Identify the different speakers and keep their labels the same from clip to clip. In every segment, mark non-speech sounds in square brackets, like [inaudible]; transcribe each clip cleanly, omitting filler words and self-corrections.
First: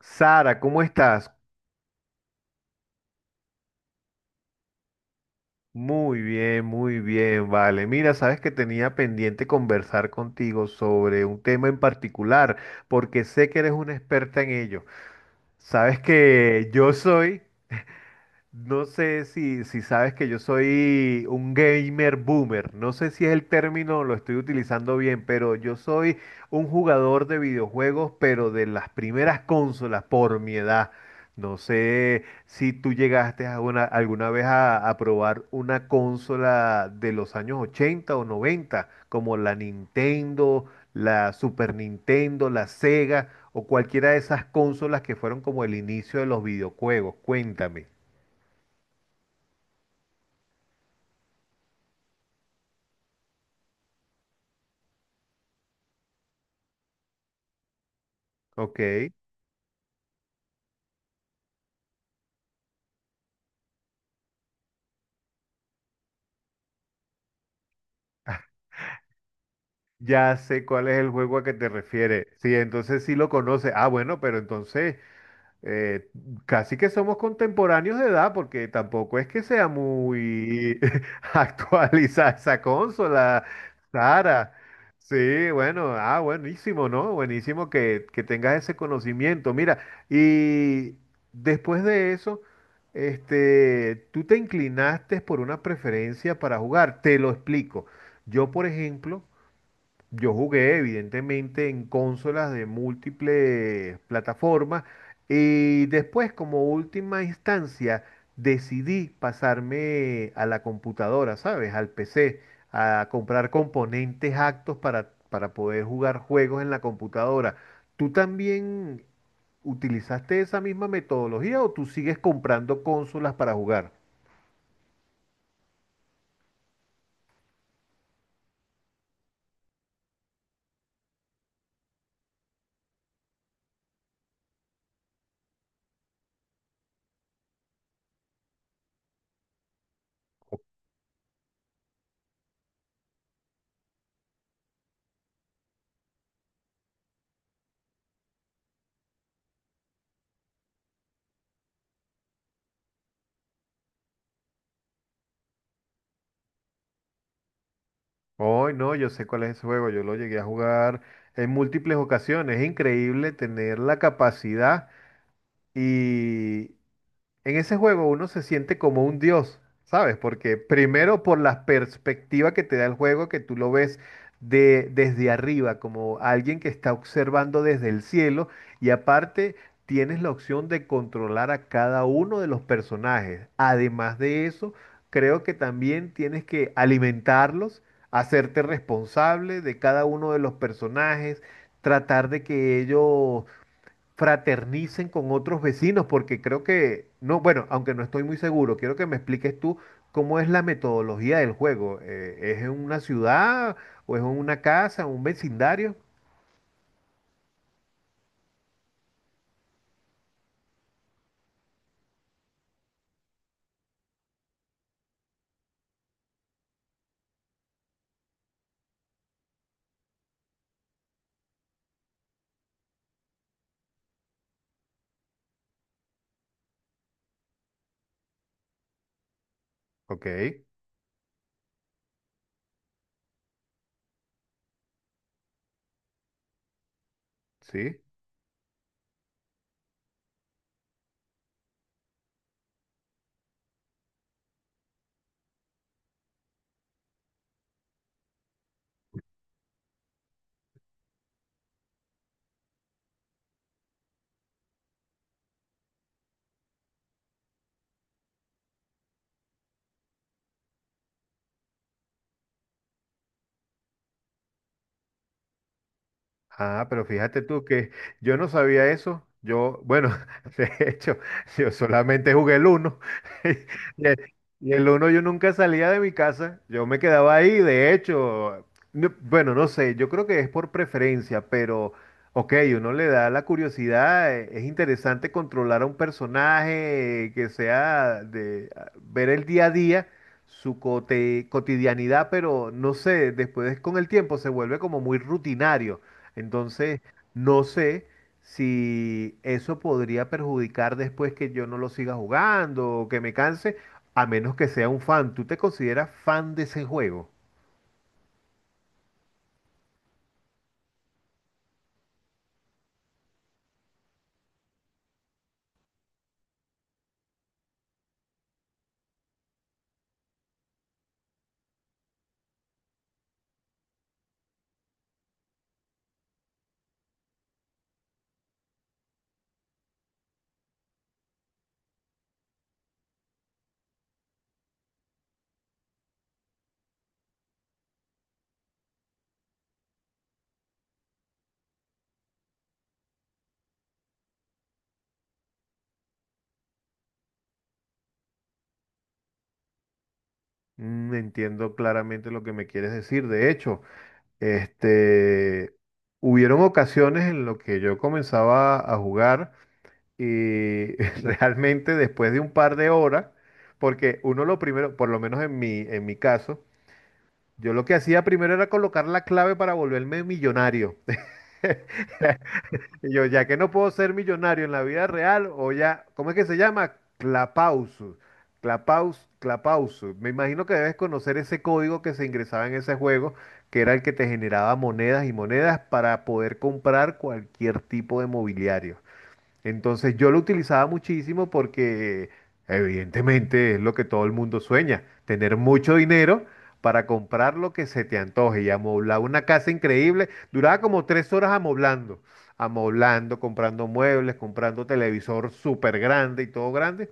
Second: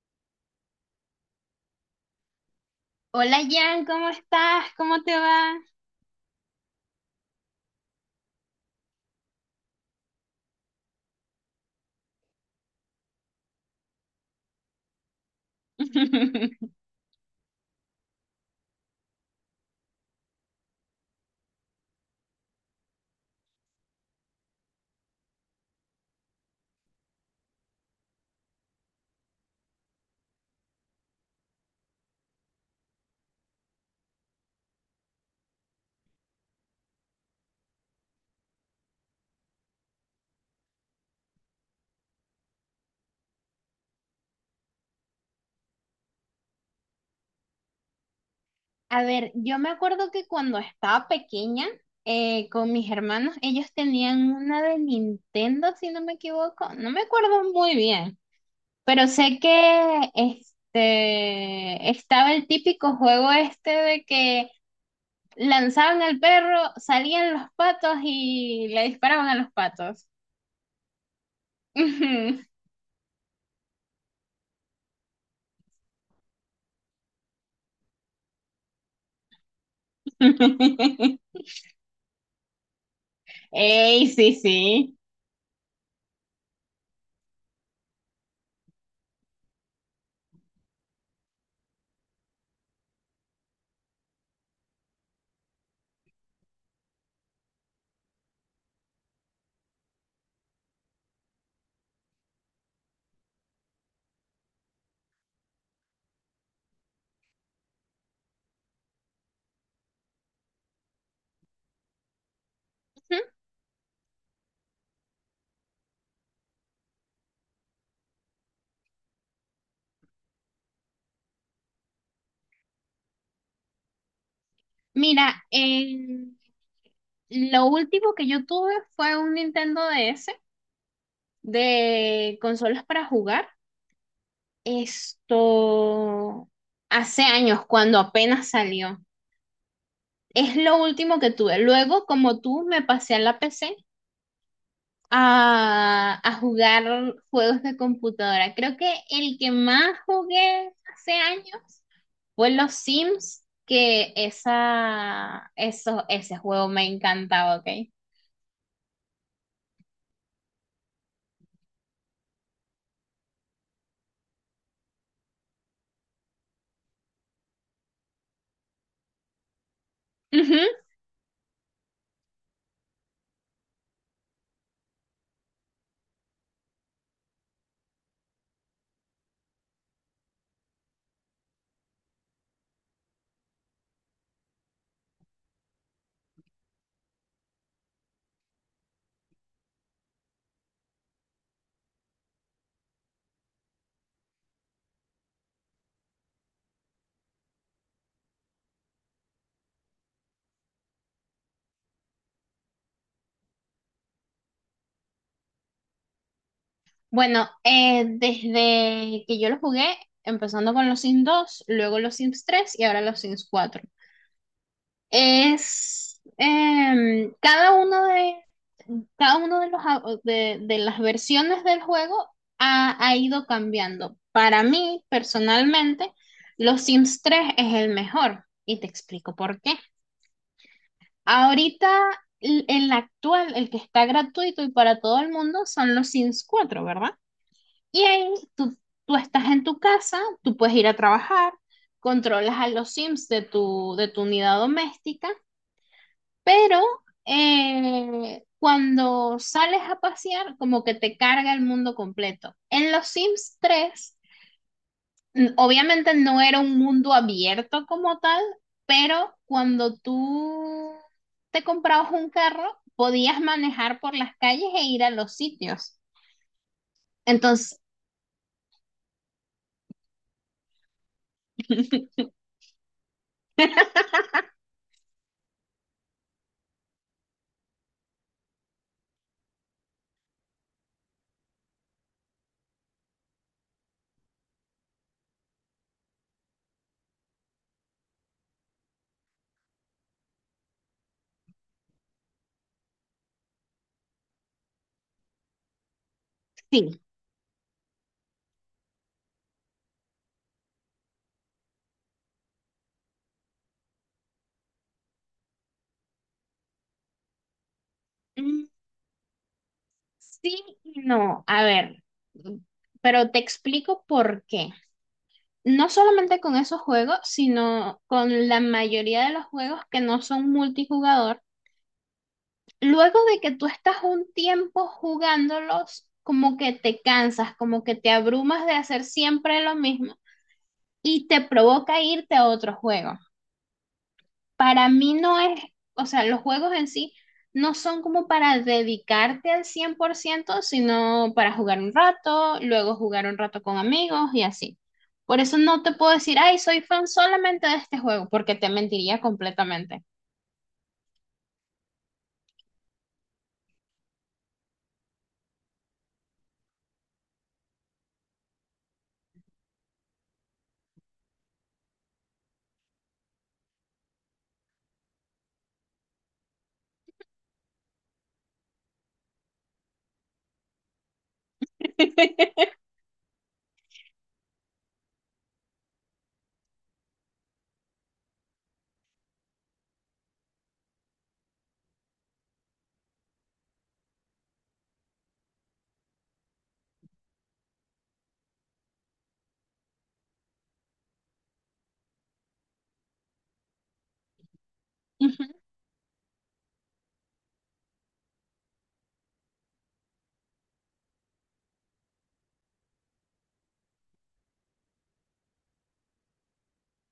Speaker 1: Sara, ¿cómo estás?
Speaker 2: Hola Jan, ¿cómo estás? ¿Cómo te va?
Speaker 1: Muy bien, vale. Mira, sabes que tenía pendiente conversar contigo sobre un tema en particular, porque sé que eres una experta en ello. Sabes
Speaker 2: [laughs]
Speaker 1: que yo soy. No sé si sabes que yo soy un gamer boomer. No sé si es el término, lo estoy utilizando bien, pero yo soy un jugador de videojuegos, pero de las primeras consolas por mi edad. No sé si tú llegaste alguna vez a probar una consola de los años 80 o 90, como la Nintendo, la Super Nintendo, la Sega o cualquiera de esas consolas que fueron como el inicio de los videojuegos. Cuéntame.
Speaker 2: A ver, yo me acuerdo que cuando estaba pequeña con mis hermanos, ellos tenían una de Nintendo, si no me equivoco. No me acuerdo muy bien,
Speaker 1: Ok,
Speaker 2: pero sé que este estaba el típico juego este de que lanzaban al perro, salían los patos y le disparaban a los patos.
Speaker 1: ya sé cuál es el juego a que te refieres.
Speaker 2: Ujú.
Speaker 1: Sí, entonces sí lo conoce. Ah, bueno, pero entonces eh, casi que somos contemporáneos de edad, porque tampoco es que sea muy [laughs]
Speaker 2: [laughs]
Speaker 1: actualizada esa consola,
Speaker 2: Ey, sí,
Speaker 1: Sara.
Speaker 2: sí.
Speaker 1: Sí, bueno, buenísimo, ¿no? Buenísimo que tengas ese conocimiento. Mira, y después de eso, tú te inclinaste por una preferencia para jugar. Te lo explico. Yo, por ejemplo. Yo jugué, evidentemente, en consolas de múltiples plataformas y después, como última instancia, decidí pasarme a la computadora, ¿sabes? Al PC, a
Speaker 2: Ujú.
Speaker 1: comprar componentes actos para poder jugar juegos en la computadora. ¿Tú también utilizaste esa misma metodología o tú sigues comprando consolas para jugar?
Speaker 2: Mira, lo último que yo tuve fue un Nintendo DS de consolas para jugar. Esto hace años, cuando apenas salió. Es lo último que tuve. Luego, como tú, me pasé a la PC a, jugar juegos de computadora. Creo que el que más jugué hace años fue los Sims, que esa, eso, ese juego me encantaba, ¿ok?
Speaker 1: Hoy no, yo sé cuál es ese juego, yo lo llegué a jugar en múltiples ocasiones. Es increíble tener la capacidad y, en ese juego uno se siente como un dios, ¿sabes? Porque
Speaker 2: Ujú.
Speaker 1: primero por la perspectiva que te da el juego, que tú lo ves desde arriba, como alguien que está observando desde el cielo, y aparte tienes la opción de controlar a cada uno de los personajes. Además de eso, creo que también tienes que alimentarlos, hacerte responsable de cada uno de los personajes, tratar de que ellos fraternicen con otros vecinos, porque creo que, no, bueno, aunque no estoy muy seguro, quiero que me expliques tú cómo es la metodología del juego. ¿Es en una ciudad o es en una casa, un vecindario?
Speaker 2: Bueno, desde que yo lo jugué, empezando con los Sims 2, luego los Sims 3 y ahora los Sims cuatro, es cada uno de los de, las versiones del juego ha, ido cambiando. Para mí, personalmente, los Sims 3 es el mejor y te explico por qué.
Speaker 1: Ok,
Speaker 2: Ahorita el actual, el que está gratuito y para todo el mundo son los Sims cuatro, ¿verdad?
Speaker 1: sí.
Speaker 2: Y ahí tú, tú estás en tu casa, tú puedes ir a trabajar, controlas a los Sims de tu unidad doméstica, pero cuando sales a pasear, como que te carga el mundo completo. En los Sims 3 obviamente no era un mundo abierto como tal, pero cuando tú te comprabas un carro, podías manejar por las calles e ir a los sitios.
Speaker 1: Ah, pero fíjate tú
Speaker 2: Entonces,
Speaker 1: que yo no sabía eso. Yo, bueno, [laughs] de hecho, yo
Speaker 2: [laughs]
Speaker 1: solamente jugué el uno. [laughs] Y el, y el uno yo nunca salía de mi casa. Yo me quedaba ahí, de hecho. No, bueno, no sé, yo creo que es por preferencia, pero, ok, uno le da la curiosidad. Es interesante controlar a un personaje que sea de ver el día a día, su cotidianidad, pero no sé, después con el tiempo se vuelve como muy rutinario. Entonces,
Speaker 2: sí.
Speaker 1: no sé si eso podría perjudicar después que yo no lo siga jugando o que me canse, a menos que sea un fan. ¿Tú te consideras fan de ese juego?
Speaker 2: Sí y no, a ver, mm, pero te explico por qué. No solamente con esos juegos, sino con la mayoría de los juegos que no son multijugador. Luego de que tú estás un tiempo jugándolos, como que te cansas, como que te abrumas de hacer siempre lo mismo y te provoca irte a otro juego. Para mí no es, o sea, los juegos en sí no son como para dedicarte al 100%, sino para jugar un rato, luego jugar un rato con amigos y así. Por eso no te puedo decir, ay, soy fan solamente de este juego, porque te mentiría completamente.
Speaker 1: Mm, entiendo claramente lo que me quieres decir. De hecho, este, hubieron ocasiones en las que yo comenzaba a jugar y [laughs] realmente después de un par de horas, porque uno lo primero, por lo menos en en mi caso, yo lo que hacía primero era colocar la clave para volverme millonario.
Speaker 2: [laughs]
Speaker 1: [laughs] Y yo, ya que no puedo ser millonario en la vida real, o ya, ¿cómo es que se llama? Clapausus. Clapaus, Clapausus. Me imagino que debes conocer ese código que se ingresaba en ese juego, que era el que te generaba monedas y monedas para poder comprar cualquier tipo de mobiliario. Entonces yo lo utilizaba muchísimo porque evidentemente es lo que todo el mundo sueña,
Speaker 2: Ujú.
Speaker 1: tener mucho dinero para comprar lo que se te antoje y amoblar una casa increíble. Duraba como tres horas amoblando, comprando muebles, comprando televisor súper grande y todo grande.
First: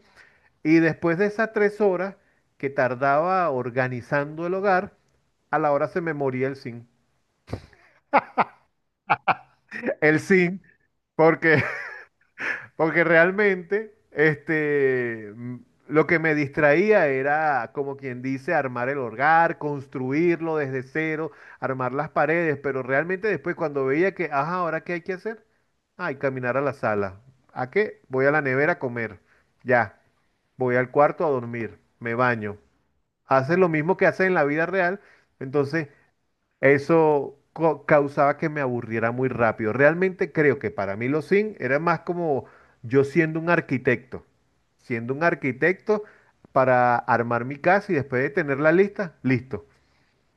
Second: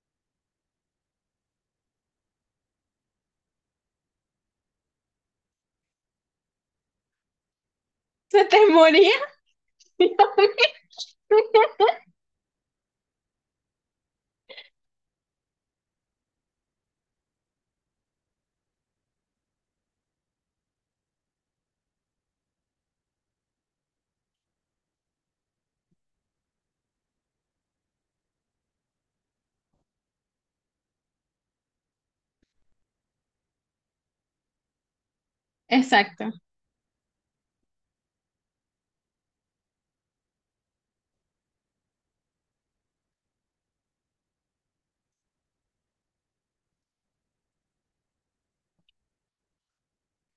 Speaker 1: Y después de esas tres horas que tardaba organizando el hogar, a la hora se me moría el zinc.
Speaker 2: ¿Se te moría?
Speaker 1: El zinc,
Speaker 2: [laughs]
Speaker 1: porque porque realmente, mm, lo que me distraía era, como quien dice, armar el hogar, construirlo desde cero, armar las paredes, pero realmente después cuando veía que, ajá, ¿ahora qué hay que hacer? Ay, caminar a la sala. ¿A qué? Voy a la nevera a comer. Ya, voy al cuarto a dormir, me baño. Haces lo mismo que haces en la vida real, entonces
Speaker 2: Exacto.
Speaker 1: eso causaba que me aburriera muy rápido. Realmente creo que para mí los Sims era más como yo siendo un arquitecto, siendo un arquitecto, para armar mi casa y después de tener la lista, listo.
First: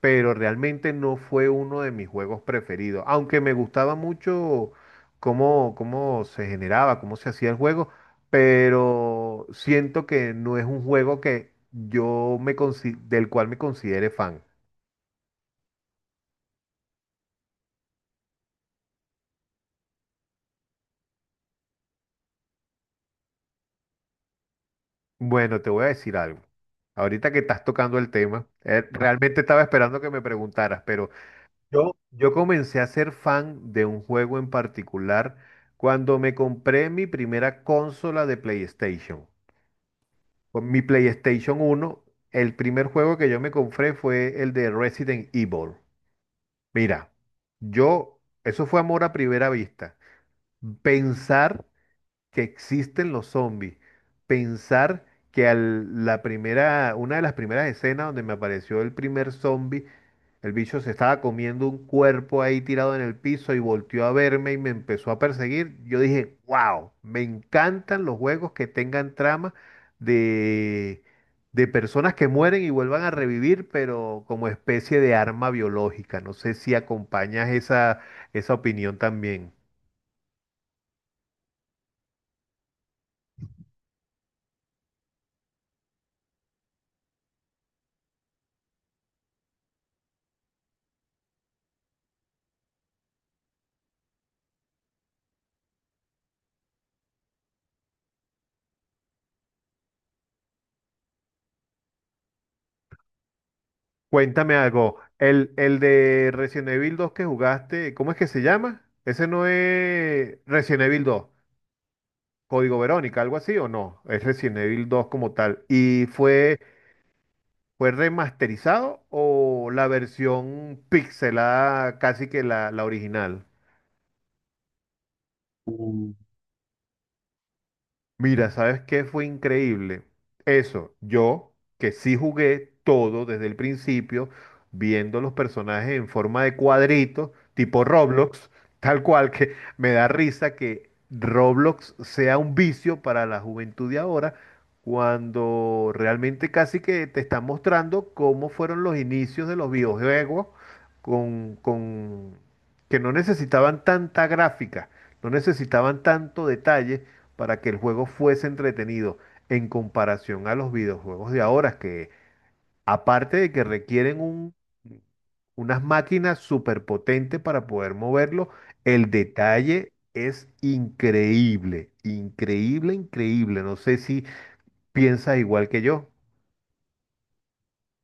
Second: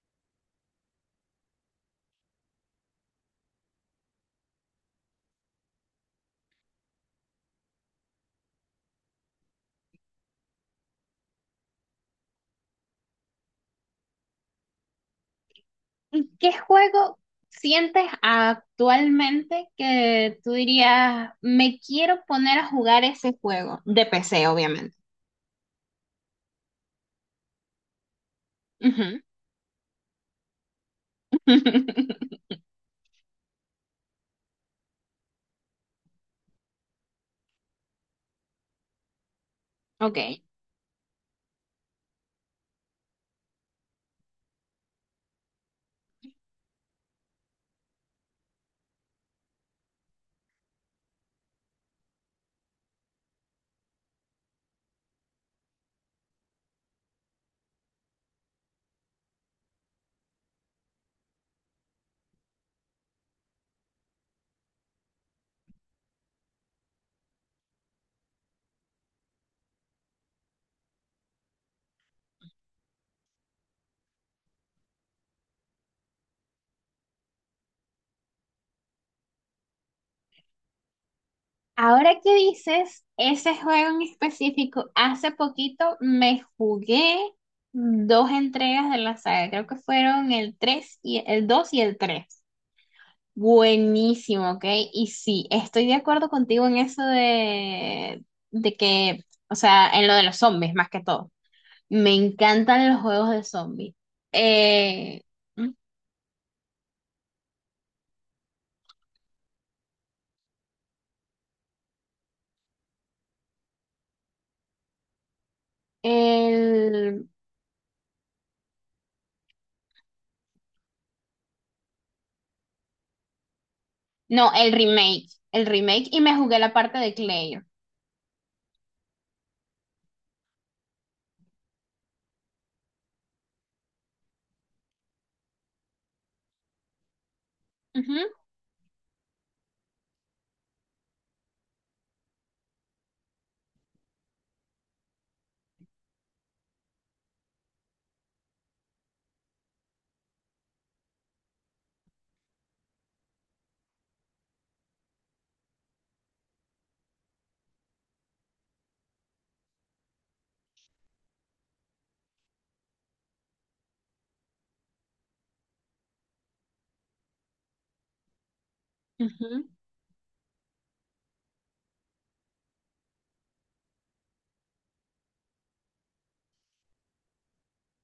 Speaker 1: Pero realmente no fue uno de mis juegos preferidos, aunque me gustaba mucho cómo se generaba, cómo se hacía el juego, pero siento que no es un juego que yo me del cual me considere fan.
Speaker 2: ¿Qué juego sientes actualmente que tú dirías, me quiero poner a jugar ese juego? De PC, obviamente.
Speaker 1: Bueno, te voy a decir algo. Ahorita que estás tocando el tema,
Speaker 2: Ujú.
Speaker 1: realmente estaba esperando que me preguntaras, pero yo
Speaker 2: [laughs]
Speaker 1: comencé a ser fan de un juego en particular cuando me compré mi primera consola de PlayStation.
Speaker 2: Ok.
Speaker 1: Con mi PlayStation uno, el primer juego que yo me compré fue el de Resident Evil. Mira, yo, eso fue amor a primera vista. Pensar que existen los zombies. Pensar que la primera, una de las primeras escenas donde me apareció el primer zombie, el bicho se estaba comiendo un cuerpo ahí tirado en el piso y volteó a verme y me empezó a perseguir. Yo dije, wow, me encantan los juegos que tengan trama de, de personas que mueren y vuelvan a revivir, pero como especie de arma biológica. No sé si acompañas esa opinión también.
Speaker 2: Ahora que dices, ese juego en específico, hace poquito me jugué dos entregas de la saga. Creo que fueron el 3 y el 2 y el 3. Buenísimo, ok. Y sí, estoy de acuerdo contigo en eso de que, o sea, en lo de los zombies más que todo. Me encantan los juegos de zombies.
Speaker 1: Cuéntame algo.
Speaker 2: Eh,
Speaker 1: El de Resident Evil dos que jugaste, ¿cómo es que se llama? Ese no es Resident Evil dos. Código Verónica, algo así o no. Es Resident Evil dos como tal. ¿Y
Speaker 2: el,
Speaker 1: fue remasterizado o la versión pixelada casi que la original?
Speaker 2: no, el remake. El remake y me jugué la parte de Claire.
Speaker 1: Mira, ¿sabes qué fue increíble? Eso, yo que sí jugué todo desde el principio, viendo los personajes en forma de cuadritos, tipo
Speaker 2: Ujú,
Speaker 1: Roblox, [laughs] tal cual que me da risa que Roblox sea un vicio para la juventud de ahora, cuando realmente casi que te están mostrando cómo fueron los inicios de los videojuegos con que no necesitaban tanta gráfica, no necesitaban tanto detalle para que el juego fuese entretenido en comparación a los videojuegos de ahora, que aparte de que requieren unas máquinas superpotentes para poder moverlo, el
Speaker 2: ujú.
Speaker 1: detalle es increíble, increíble, increíble. No sé si piensas igual que yo.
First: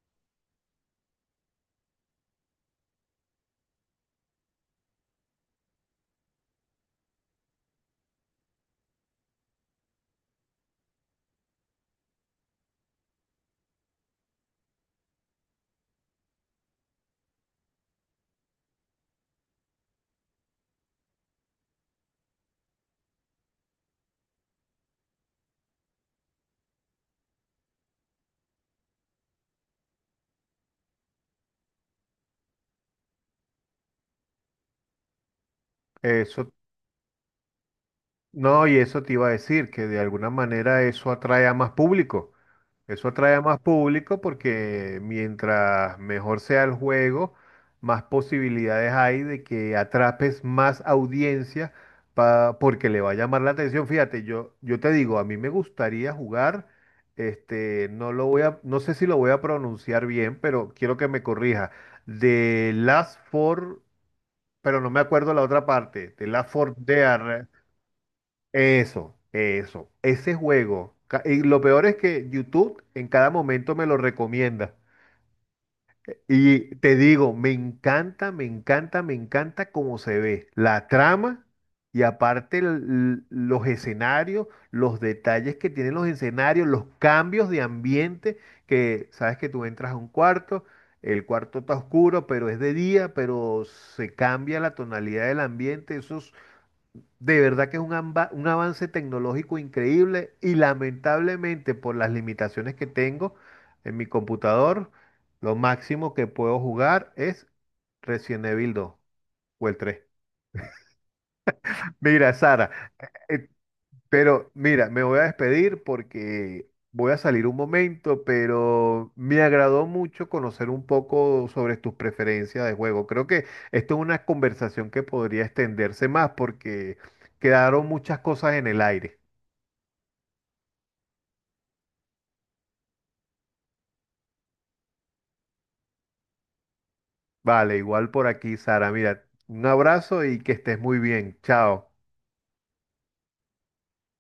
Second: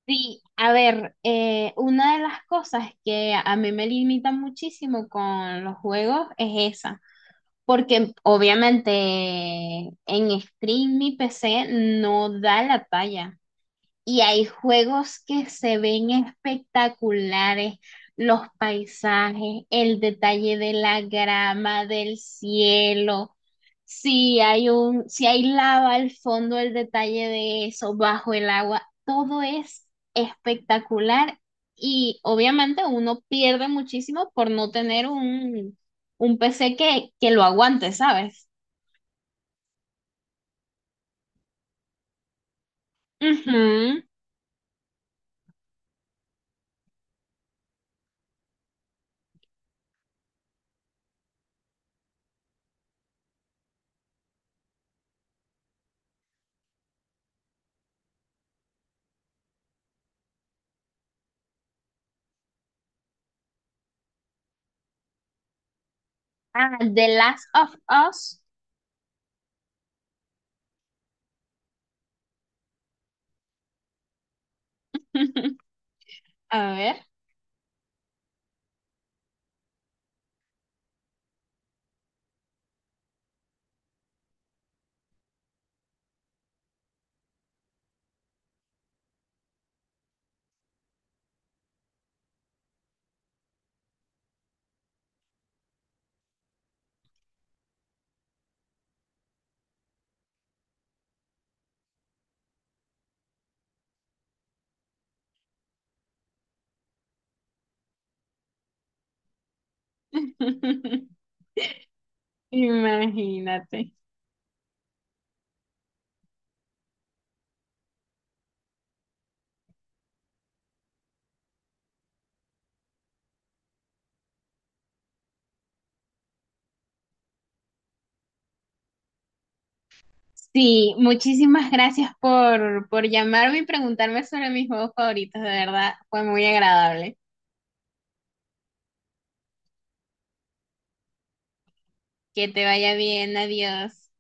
Speaker 2: Sí, a ver, una de las cosas que a mí me limita muchísimo con los juegos es esa, porque obviamente en stream mi PC no da la talla. Y hay juegos que se ven espectaculares, los paisajes, el detalle de la grama, del cielo. Si hay un, si hay lava al fondo, el detalle de eso, bajo el agua, todo es espectacular y obviamente uno pierde muchísimo por no tener un
Speaker 1: Eso
Speaker 2: PC que lo aguante, ¿sabes?
Speaker 1: No, y eso te iba a decir, que de alguna manera eso atrae a más público. Eso atrae a más
Speaker 2: Ujú.
Speaker 1: público porque mientras mejor sea el juego, más posibilidades hay de que atrapes más audiencia porque le va a llamar la atención. Fíjate, yo te digo, a mí me gustaría jugar, no lo voy a, no sé si lo voy a pronunciar bien, pero quiero que me corrija. De Last Four, pero no me acuerdo la otra parte, de Last Four
Speaker 2: Ah, The Last
Speaker 1: Dead.
Speaker 2: of Us.
Speaker 1: Eso, ese juego. Y lo peor es que YouTube en cada momento me lo recomienda.
Speaker 2: [laughs]
Speaker 1: Y
Speaker 2: A
Speaker 1: te
Speaker 2: ver.
Speaker 1: digo, me encanta, me encanta, me encanta cómo se ve la trama y aparte los escenarios, los detalles que tienen los escenarios, los cambios de ambiente, que sabes que tú entras a un cuarto, el cuarto está oscuro, pero es de día, pero se cambia la tonalidad del ambiente, eso de verdad que es un, un avance tecnológico increíble y lamentablemente por las limitaciones que tengo en mi computador, lo máximo que puedo jugar es Resident Evil 2 o el 3.
Speaker 2: [laughs]
Speaker 1: Mira, Sara, eh,
Speaker 2: Imagínate.
Speaker 1: pero mira, me voy a despedir porque voy a salir un momento, pero me agradó mucho conocer un poco sobre tus preferencias de juego. Creo que esto es una conversación que podría extenderse más porque quedaron muchas cosas en el aire.
Speaker 2: Sí, muchísimas gracias por llamarme y preguntarme sobre mis juegos favoritos, de verdad, fue muy agradable.
Speaker 1: Vale, igual por aquí, Sara. Mira, un abrazo y que estés muy bien. Chao.
Speaker 2: Que te vaya bien, adiós.